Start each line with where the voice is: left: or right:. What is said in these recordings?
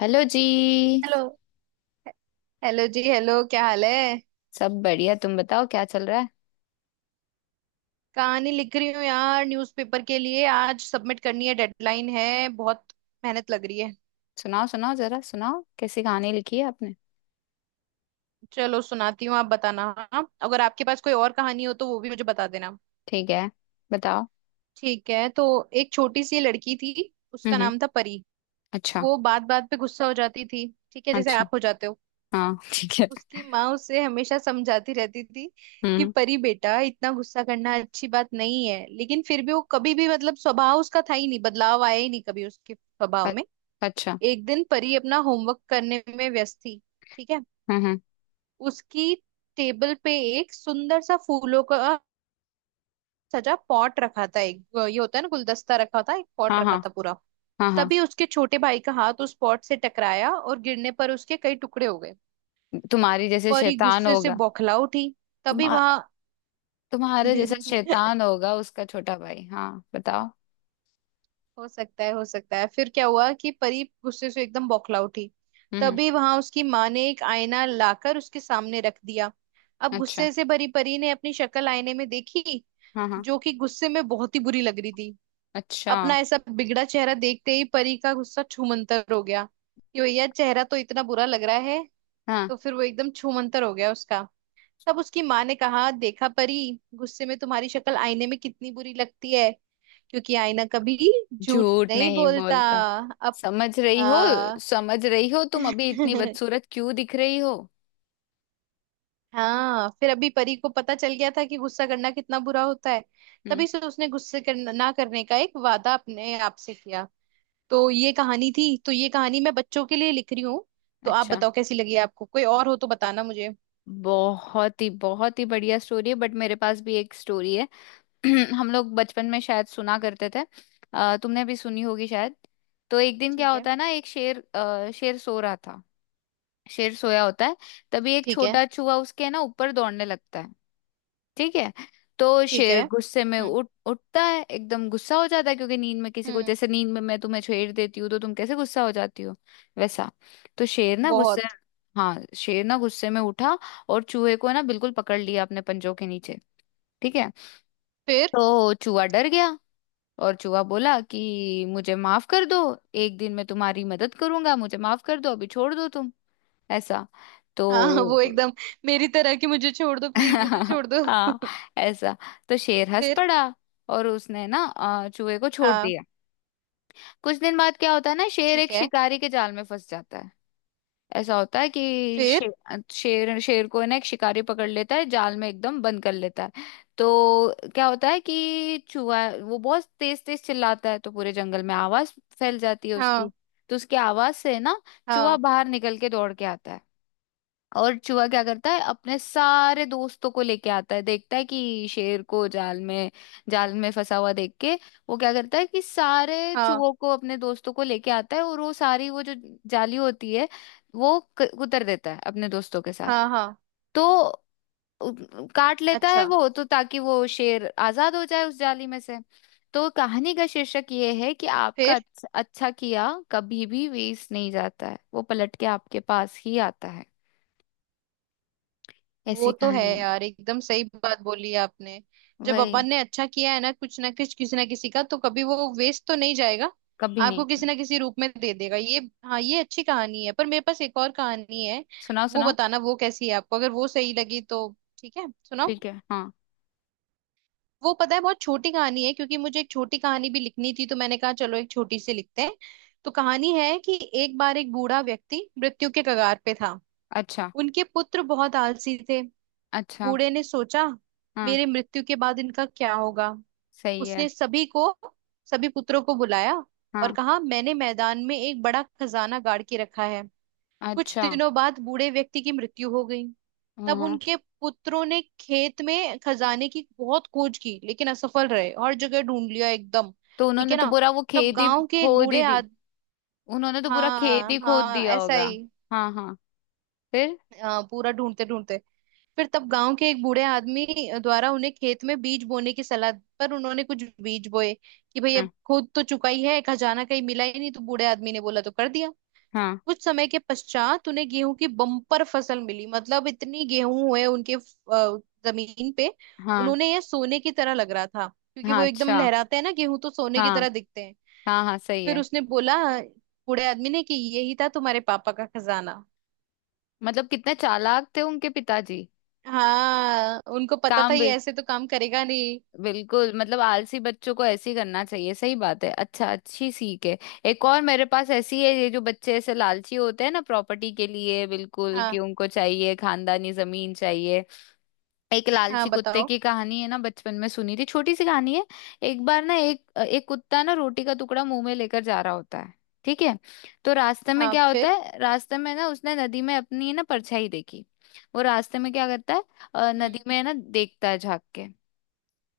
left: Hello जी।
right: Hello. Hello जी hello, क्या हाल है।
left: सब बढ़िया। तुम बताओ क्या चल रहा है?
right: कहानी लिख रही हूँ यार, न्यूज़पेपर के लिए, आज सबमिट करनी है, डेडलाइन है, बहुत मेहनत लग रही है।
left: सुनाओ, सुनाओ, जरा सुनाओ कैसी कहानी लिखी है आपने।
right: चलो सुनाती हूँ, आप बताना। हाँ? अगर आपके पास कोई और कहानी हो तो वो भी मुझे बता देना।
left: ठीक है। बताओ।
right: ठीक है तो एक छोटी सी लड़की थी,
left: हम्म,
right: उसका
left: हम्म।
right: नाम था परी।
left: अच्छा।
right: वो बात बात पे गुस्सा हो जाती थी, ठीक है, जैसे
left: अच्छा।
right: आप हो जाते हो।
left: हाँ। ठीक है।
right: उसकी माँ उसे हमेशा समझाती रहती थी
left: हम्म,
right: कि
left: हम्म।
right: परी बेटा, इतना गुस्सा करना अच्छी बात नहीं है, लेकिन फिर भी वो कभी भी, मतलब स्वभाव उसका था ही नहीं, बदलाव आया ही नहीं कभी उसके
left: अ-
right: स्वभाव में।
left: अच्छा।
right: एक दिन परी अपना होमवर्क करने में व्यस्त थी, ठीक है।
left: हम्म, हम्म।
right: उसकी टेबल पे एक सुंदर सा फूलों का सजा पॉट रखा था, एक ये होता है ना गुलदस्ता, रखा था एक पॉट
left: हाँ,
right: रखा
left: हाँ।
right: था पूरा।
left: हाँ, हाँ।
right: तभी उसके छोटे भाई का हाथ उस पॉट से टकराया और गिरने पर उसके कई टुकड़े हो गए।
left: तुम्हारी जैसे
right: परी
left: शैतान
right: गुस्से से
left: होगा।
right: बौखला उठी।
left: तुम
right: तभी वहां
left: तुम्हारे जैसा शैतान होगा उसका छोटा भाई। हाँ, बताओ।
right: हो सकता है, हो सकता है। फिर क्या हुआ कि परी गुस्से से एकदम बौखला उठी।
left: हम्म, हम्म।
right: तभी वहां उसकी माँ ने एक आईना लाकर उसके सामने रख दिया। अब
left: अच्छा।
right: गुस्से से भरी परी ने अपनी शक्ल आईने में देखी,
left: हाँ, हाँ।
right: जो कि गुस्से में बहुत ही बुरी लग रही थी।
left: अच्छा।
right: अपना ऐसा बिगड़ा चेहरा देखते ही परी का गुस्सा छूमंतर हो गया कि भैया चेहरा तो इतना बुरा लग रहा है,
left: हाँ।
right: तो फिर वो एकदम छूमंतर हो गया उसका। तब उसकी माँ ने कहा, देखा परी, गुस्से में तुम्हारी शक्ल आईने में कितनी बुरी लगती है, क्योंकि आईना कभी झूठ
left: झूठ
right: नहीं
left: नहीं
right: बोलता।
left: बोलता।
right: अब
left: समझ रही हो?
right: हाँ।
left: समझ रही हो तुम अभी इतनी बदसूरत क्यों दिख रही हो?
right: हाँ, फिर अभी परी को पता चल गया था कि गुस्सा करना कितना बुरा होता है।
left: हम्म।
right: तभी से उसने गुस्से करना ना करने का एक वादा अपने आप से किया। तो ये कहानी थी, तो ये कहानी मैं बच्चों के लिए लिख रही हूँ। तो आप
left: अच्छा।
right: बताओ कैसी लगी आपको, कोई और हो तो बताना मुझे।
left: बहुत ही बढ़िया स्टोरी है, बट मेरे पास भी एक स्टोरी है। हम लोग बचपन में शायद सुना करते थे। तुमने भी सुनी होगी शायद। तो एक दिन क्या
right: ठीक है।
left: होता है ना, शेर सो रहा था। शेर सोया होता है। तभी एक
right: ठीक है।
left: छोटा चूहा उसके ना ऊपर दौड़ने लगता है। ठीक है। तो
right: ठीक है।
left: शेर गुस्से में उठ उठता है, एकदम गुस्सा हो जाता है क्योंकि नींद में, किसी को,
right: हम्म।
left: जैसे नींद में मैं तुम्हें छेड़ देती हूँ तो तुम कैसे गुस्सा हो जाती हो। वैसा। तो शेर ना गुस्से।
right: बहुत।
left: हाँ, शेर ना गुस्से में उठा। और चूहे को ना बिल्कुल पकड़ लिया अपने पंजों के नीचे। ठीक है।
right: फिर।
left: तो चूहा डर गया। और चूहा बोला कि मुझे माफ कर दो। एक दिन मैं तुम्हारी मदद करूंगा, मुझे माफ कर दो, अभी छोड़ दो तुम। ऐसा।
right: हाँ, वो
left: तो
right: एकदम मेरी तरह कि मुझे छोड़ दो, प्लीज मुझे छोड़ दो।
left: हाँ। ऐसा। तो शेर हंस
right: फिर।
left: पड़ा। और उसने ना चूहे को छोड़
right: हाँ,
left: दिया। कुछ दिन बाद क्या होता है ना, शेर
right: ठीक
left: एक
right: है।
left: शिकारी के जाल में फंस जाता है। ऐसा होता है कि
right: फिर।
left: शेर, को ना एक शिकारी पकड़ लेता है, जाल में एकदम बंद कर लेता है। तो क्या होता है कि चूहा वो बहुत तेज तेज चिल्लाता है तो पूरे जंगल में आवाज फैल जाती है उसकी।
right: हाँ
left: तो उसकी आवाज से ना, चूहा
right: हाँ।
left: बाहर निकल के दौड़ के आता है। और चूहा क्या करता है, अपने सारे दोस्तों को लेके आता है, देखता है कि शेर को जाल में फंसा हुआ देख के, वो क्या करता है कि सारे
right: हाँ
left: चूहों को, अपने दोस्तों को लेके आता है, और वो सारी, वो जो जाली होती है, वो उतर देता है अपने दोस्तों के साथ।
right: हाँ। हाँ।
left: तो उ- काट लेता है
right: अच्छा।
left: वो तो, ताकि वो शेर आजाद हो जाए उस जाली में से। तो कहानी का शीर्षक ये है कि आपका
right: फिर।
left: अच्छा, अच्छा किया कभी भी वेस्ट नहीं जाता है, वो पलट के आपके पास ही आता है।
right: वो
left: ऐसी
right: तो है
left: कहानी है।
right: यार, एकदम सही बात बोली आपने। जब
left: वही।
right: अपन ने अच्छा किया है ना कुछ किसी ना किसी का, तो कभी वो वेस्ट तो नहीं जाएगा।
left: कभी नहीं।
right: आपको किसी ना किसी रूप में दे देगा ये। हाँ, ये अच्छी कहानी है, पर मेरे पास एक और कहानी है।
left: सुनाओ,
right: वो
left: सुनाओ।
right: बताना वो कैसी है आपको, अगर वो सही लगी तो। ठीक है सुनाओ।
left: ठीक है। हाँ।
right: वो पता है बहुत छोटी कहानी है, क्योंकि मुझे एक छोटी कहानी भी लिखनी थी, तो मैंने कहा चलो एक छोटी सी लिखते हैं। तो कहानी है कि एक बार एक बूढ़ा व्यक्ति मृत्यु के कगार पे था।
left: अच्छा।
right: उनके पुत्र बहुत आलसी थे।
left: अच्छा।
right: बूढ़े ने सोचा,
left: हाँ,
right: मेरे मृत्यु के बाद इनका क्या होगा।
left: सही
right: उसने
left: है।
right: सभी को, सभी पुत्रों को बुलाया और
left: हाँ।
right: कहा, मैंने मैदान में एक बड़ा खजाना गाड़ के रखा है। कुछ
left: अच्छा।
right: दिनों बाद बूढ़े व्यक्ति की मृत्यु हो गई।
left: हाँ,
right: तब
left: हाँ।
right: उनके पुत्रों ने खेत में खजाने की बहुत खोज की, लेकिन असफल रहे, हर जगह ढूंढ लिया एकदम,
left: तो
right: ठीक
left: उन्होंने
right: है
left: तो
right: ना।
left: पूरा वो
right: तब
left: खेत ही
right: गांव के
left: खो
right: एक
left: दी
right: बूढ़े
left: दी
right: आद,
left: उन्होंने तो पूरा खेत
right: हाँ
left: ही खोद
right: हाँ
left: दिया
right: ऐसा
left: होगा।
right: ही।
left: हाँ, हाँ। फिर।
right: हाँ, पूरा ढूंढते ढूंढते। फिर तब गांव के एक बूढ़े आदमी द्वारा उन्हें खेत में बीज बोने की सलाह दी, पर उन्होंने कुछ बीज बोए कि भाई अब
left: हाँ,
right: खुद तो चुका ही है, खजाना कहीं मिला ही नहीं, तो बूढ़े आदमी ने बोला तो कर दिया।
left: हाँ,
right: कुछ समय के पश्चात उन्हें गेहूं की बम्पर फसल मिली, मतलब इतनी गेहूं हुए उनके जमीन पे।
left: हाँ,
right: उन्होंने, यह सोने की तरह लग रहा था, क्योंकि
left: हाँ।
right: वो एकदम
left: अच्छा।
right: लहराते हैं ना गेहूं, तो सोने की
left: हाँ,
right: तरह दिखते हैं।
left: हाँ, हाँ, सही
right: फिर
left: है।
right: उसने बोला, बूढ़े आदमी ने, कि यही था तुम्हारे पापा का खजाना।
left: मतलब कितने चालाक थे उनके पिताजी।
right: हाँ, उनको पता था
left: काम भी।
right: ये ऐसे तो काम करेगा नहीं।
left: बिल्कुल, मतलब आलसी बच्चों को ऐसे ही करना चाहिए, सही बात है। अच्छा, अच्छी सीख है। एक और मेरे पास ऐसी है, ये जो बच्चे ऐसे लालची होते हैं ना प्रॉपर्टी के लिए, बिल्कुल, कि
right: हाँ
left: उनको चाहिए खानदानी जमीन चाहिए। एक
right: हाँ।
left: लालची कुत्ते
right: बताओ।
left: की कहानी है ना, बचपन में सुनी थी, छोटी सी कहानी है। एक बार ना एक एक कुत्ता ना रोटी का टुकड़ा मुंह में लेकर जा रहा होता है। ठीक है। तो रास्ते में
right: हाँ।
left: क्या होता
right: फिर।
left: है, रास्ते में ना उसने नदी में अपनी ना परछाई देखी। वो रास्ते में क्या करता है, नदी
right: हम्म।
left: में है ना, देखता है झांक के।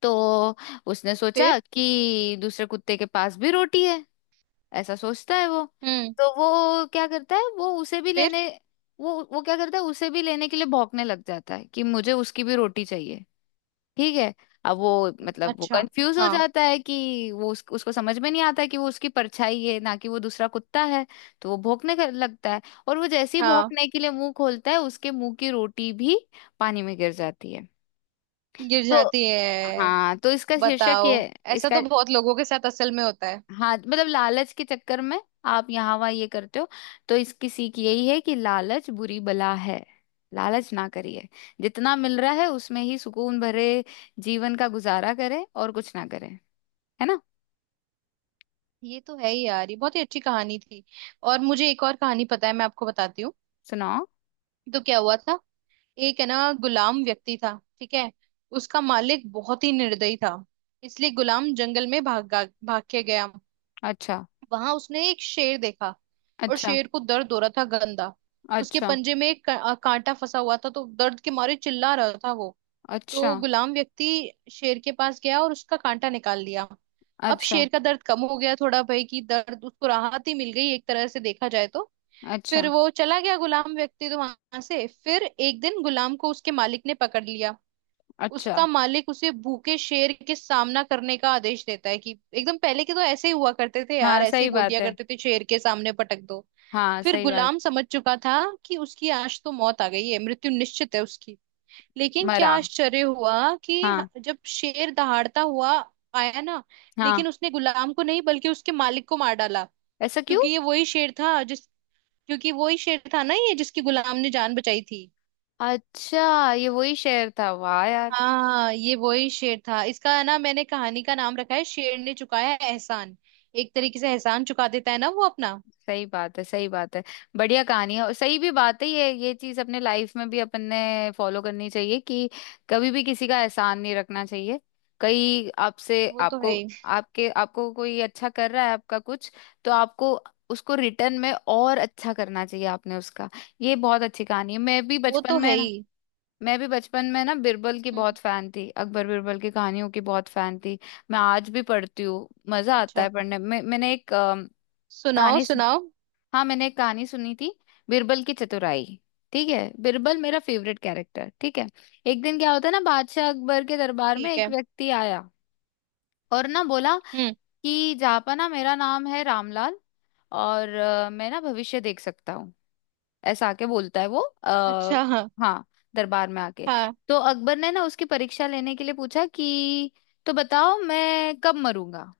left: तो उसने सोचा
right: फिर।
left: कि दूसरे कुत्ते के पास भी रोटी है। ऐसा सोचता है वो।
right: हम्म।
left: तो वो क्या करता है, वो उसे भी
right: फिर।
left: लेने। वो क्या करता है, उसे भी लेने के लिए भौंकने लग जाता है कि मुझे उसकी भी रोटी चाहिए। ठीक है। अब वो, मतलब वो
right: अच्छा।
left: कंफ्यूज हो
right: हाँ
left: जाता है कि वो उसको समझ में नहीं आता है कि वो उसकी परछाई है ना कि वो दूसरा कुत्ता है। तो वो भौंकने लगता है। और वो जैसे ही
right: हाँ।
left: भौंकने के लिए मुंह खोलता है, उसके मुंह की रोटी भी पानी में गिर जाती है।
right: गिर
left: तो
right: जाती है।
left: हाँ, तो इसका शीर्षक
right: बताओ।
left: ये,
right: ऐसा
left: इसका,
right: तो बहुत लोगों के साथ असल में होता है।
left: हाँ, मतलब लालच के चक्कर में आप यहाँ वहाँ ये करते हो। तो इसकी सीख यही है कि लालच बुरी बला है। लालच ना करिए। जितना मिल रहा है उसमें ही सुकून भरे जीवन का गुजारा करें, और कुछ ना करें। है ना।
right: ये तो है ही यार, ये बहुत ही अच्छी कहानी थी। और मुझे एक और कहानी पता है, मैं आपको बताती हूँ।
left: सुनाओ।
right: तो क्या हुआ था, एक है ना गुलाम व्यक्ति था, ठीक है। उसका मालिक बहुत ही निर्दयी था, इसलिए गुलाम जंगल में भाग, भाग के गया।
left: अच्छा।
right: वहां उसने एक शेर देखा, और
left: अच्छा।
right: शेर को दर्द हो रहा था गंदा। उसके
left: अच्छा।
right: पंजे में एक कांटा फंसा हुआ था, तो दर्द के मारे चिल्ला रहा था वो।
left: अच्छा।
right: तो गुलाम व्यक्ति शेर के पास गया और उसका कांटा निकाल लिया। अब
left: अच्छा।
right: शेर का दर्द कम हो गया थोड़ा भाई, कि दर्द उसको, राहत ही मिल गई एक तरह से देखा जाए तो। फिर
left: अच्छा।
right: वो चला गया गुलाम व्यक्ति तो वहां से। फिर एक दिन गुलाम को उसके मालिक ने पकड़ लिया। उसका
left: अच्छा।
right: मालिक उसे भूखे शेर के सामना करने का आदेश देता है कि एकदम, पहले के तो ऐसे ही हुआ करते थे यार,
left: हाँ,
right: ऐसे ही
left: सही
right: बोल
left: बात
right: दिया
left: है।
right: करते थे, शेर के सामने पटक दो।
left: हाँ,
right: फिर
left: सही बात।
right: गुलाम समझ चुका था कि उसकी आज तो मौत आ गई है, मृत्यु निश्चित है उसकी। लेकिन क्या
left: मरा।
right: आश्चर्य हुआ कि
left: हाँ।
right: जब शेर दहाड़ता हुआ आया ना,
left: हाँ
right: लेकिन उसने गुलाम को नहीं बल्कि उसके मालिक को मार डाला।
left: ऐसा क्यों?
right: क्योंकि ये वही शेर था जिस क्योंकि वही शेर था ना ये जिसकी गुलाम ने जान बचाई थी।
left: अच्छा, ये वही शेर था, वाह यार।
right: हाँ ये वही शेर था, इसका है ना मैंने कहानी का नाम रखा है, शेर ने चुकाया एहसान। एक तरीके से एहसान चुका देता है ना वो अपना।
left: सही बात है, सही बात है। बढ़िया कहानी है और सही भी बात है, ये चीज अपने लाइफ में भी अपन ने फॉलो करनी चाहिए, कि कभी भी किसी का एहसान नहीं रखना चाहिए। कहीं आपसे,
right: वो तो है
left: आपको,
right: ही।
left: आपके, आपको कोई अच्छा कर रहा है आपका कुछ, तो आपको उसको रिटर्न में और अच्छा करना चाहिए आपने उसका। ये बहुत अच्छी कहानी है।
right: वो तो है ही।
left: मैं भी बचपन में ना बिरबल की
right: हम्म।
left: बहुत फैन थी, अकबर बिरबल की कहानियों की बहुत फैन थी। मैं आज भी पढ़ती हूँ, मजा आता
right: अच्छा।
left: है पढ़ने में। मैंने एक
right: सुनाओ
left: कहानी।
right: सुनाओ।
left: हाँ, मैंने एक कहानी सुनी थी, बिरबल की चतुराई। ठीक है। बिरबल मेरा फेवरेट कैरेक्टर। ठीक है। एक दिन क्या होता है ना, बादशाह अकबर के दरबार में
right: ठीक
left: एक
right: है।
left: व्यक्ति आया। और ना बोला
right: हम्म।
left: कि जापाना, मेरा नाम है रामलाल। और मैं ना भविष्य देख सकता हूँ। ऐसा आके बोलता है वो।
right: अच्छा। हाँ
left: हाँ, दरबार में आके।
right: हाँ।
left: तो अकबर ने ना उसकी परीक्षा लेने के लिए पूछा कि, तो बताओ मैं कब मरूंगा?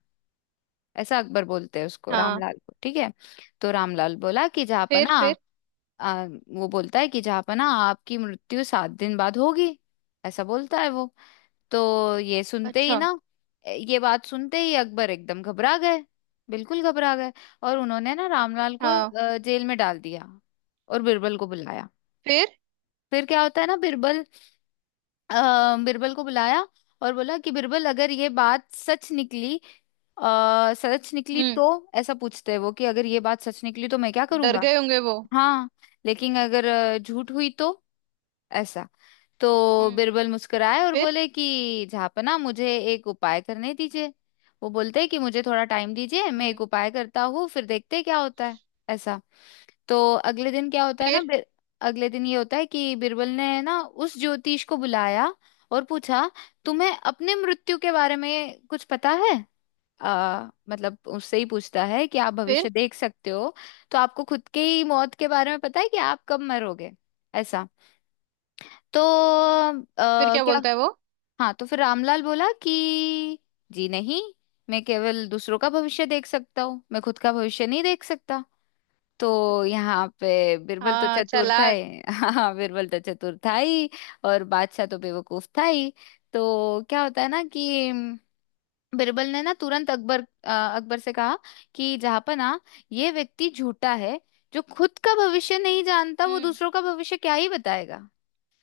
left: ऐसा अकबर बोलते हैं उसको,
right: हाँ।
left: रामलाल को। ठीक है। तो रामलाल बोला कि
right: फिर।
left: जापाना,
right: फिर।
left: आ, वो बोलता है कि जहापना, आपकी मृत्यु 7 दिन बाद होगी। ऐसा बोलता है वो। तो ये सुनते ही
right: अच्छा।
left: ना, ये बात सुनते ही अकबर एकदम घबरा गए। बिल्कुल घबरा गए। और उन्होंने ना रामलाल को
right: हाँ।
left: जेल में डाल दिया। और बिरबल को बुलाया।
right: फिर।
left: फिर क्या होता है ना, बिरबल को बुलाया। और बोला कि बिरबल, अगर ये बात सच निकली, सच निकली
right: हम्म।
left: तो। ऐसा पूछते हैं वो, कि अगर ये बात सच निकली तो मैं क्या
right: डर
left: करूंगा।
right: गए होंगे वो।
left: हाँ। लेकिन अगर झूठ हुई तो। ऐसा। तो
right: हम्म।
left: बिरबल मुस्कुराए और
right: फिर।
left: बोले कि झापना, मुझे एक उपाय करने दीजिए। वो बोलते हैं कि मुझे थोड़ा टाइम दीजिए, मैं एक
right: हम्म।
left: उपाय करता हूँ, फिर देखते हैं क्या होता है। ऐसा। तो अगले दिन क्या होता है ना,
right: फिर।
left: अगले दिन ये होता है कि बिरबल ने ना उस ज्योतिष को बुलाया। और पूछा, तुम्हें अपने मृत्यु के बारे में कुछ पता है? मतलब उससे ही पूछता है कि आप
right: फिर।
left: भविष्य देख सकते हो, तो आपको खुद के ही मौत के बारे में पता है कि आप कब मरोगे? ऐसा। तो
right: फिर क्या
left: क्या।
right: बोलता है वो।
left: हाँ, तो फिर रामलाल बोला कि जी नहीं, मैं केवल दूसरों का भविष्य देख सकता हूँ, मैं खुद का भविष्य नहीं देख सकता। तो यहाँ पे बिरबल तो
right: हाँ,
left: चतुर था
right: चालाक।
left: ही। हाँ, बिरबल तो चतुर था ही। और बादशाह तो बेवकूफ था ही। तो क्या होता है ना, कि बिरबल ने ना तुरंत अकबर से कहा कि जहाँपनाह, ये व्यक्ति झूठा है। जो खुद का भविष्य नहीं जानता वो
right: हम्म।
left: दूसरों का भविष्य क्या ही बताएगा।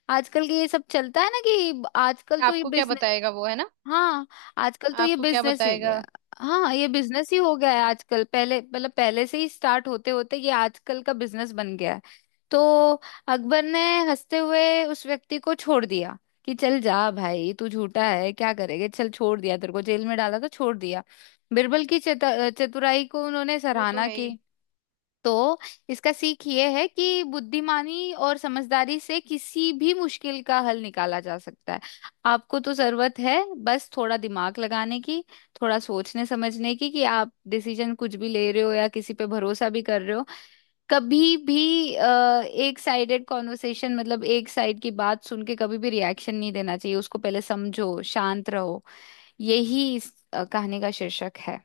left: आजकल के ये सब चलता है ना, कि आजकल तो ये
right: आपको क्या
left: बिजनेस।
right: बताएगा वो, है ना।
left: हाँ, आजकल तो ये
right: आपको क्या
left: बिजनेस ही
right: बताएगा।
left: गया। हाँ, ये बिजनेस ही हो गया है आजकल। पहले, मतलब पहले से ही स्टार्ट होते होते, ये आजकल का बिजनेस बन गया है। तो अकबर ने हंसते हुए उस व्यक्ति को छोड़ दिया, कि चल जा भाई, तू झूठा है, क्या करेगा, चल छोड़ दिया, तेरे को जेल में डाला तो छोड़ दिया। बिरबल की चतुराई को उन्होंने
right: वो तो
left: सराहना
right: है
left: की।
right: ही।
left: तो इसका सीख ये है कि बुद्धिमानी और समझदारी से किसी भी मुश्किल का हल निकाला जा सकता है। आपको तो जरूरत है बस थोड़ा दिमाग लगाने की, थोड़ा सोचने समझने की, कि आप डिसीजन कुछ भी ले रहे हो या किसी पे भरोसा भी कर रहे हो। कभी भी एक साइडेड कॉन्वर्सेशन, मतलब एक साइड की बात सुन के कभी भी रिएक्शन नहीं देना चाहिए, उसको पहले समझो, शांत रहो। यही इस कहानी का शीर्षक है।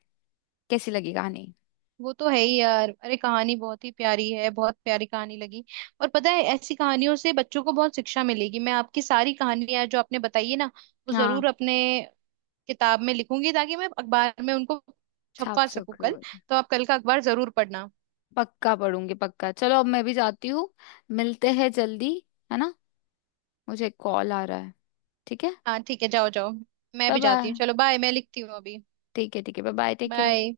left: कैसी लगी कहानी?
right: वो तो है ही यार, अरे कहानी बहुत ही प्यारी है, बहुत प्यारी कहानी लगी। और पता है ऐसी कहानियों से बच्चों को बहुत शिक्षा मिलेगी। मैं आपकी सारी कहानियां जो आपने बताई है ना, वो
left: हाँ,
right: जरूर अपने किताब में लिखूंगी, ताकि मैं अखबार में उनको
left: छाप
right: छपवा सकूं
left: सको।
right: कल। तो आप कल का अखबार जरूर पढ़ना।
left: पक्का पढ़ूंगी, पक्का। चलो, अब मैं भी जाती हूँ। मिलते हैं जल्दी। है ना। मुझे कॉल आ रहा है। ठीक है।
right: हाँ ठीक है जाओ जाओ। मैं
left: बाय,
right: भी जाती
left: बाय।
right: हूँ, चलो बाय, मैं लिखती हूँ अभी।
left: ठीक है, ठीक है। Bye, bye. Take care.
right: Bye.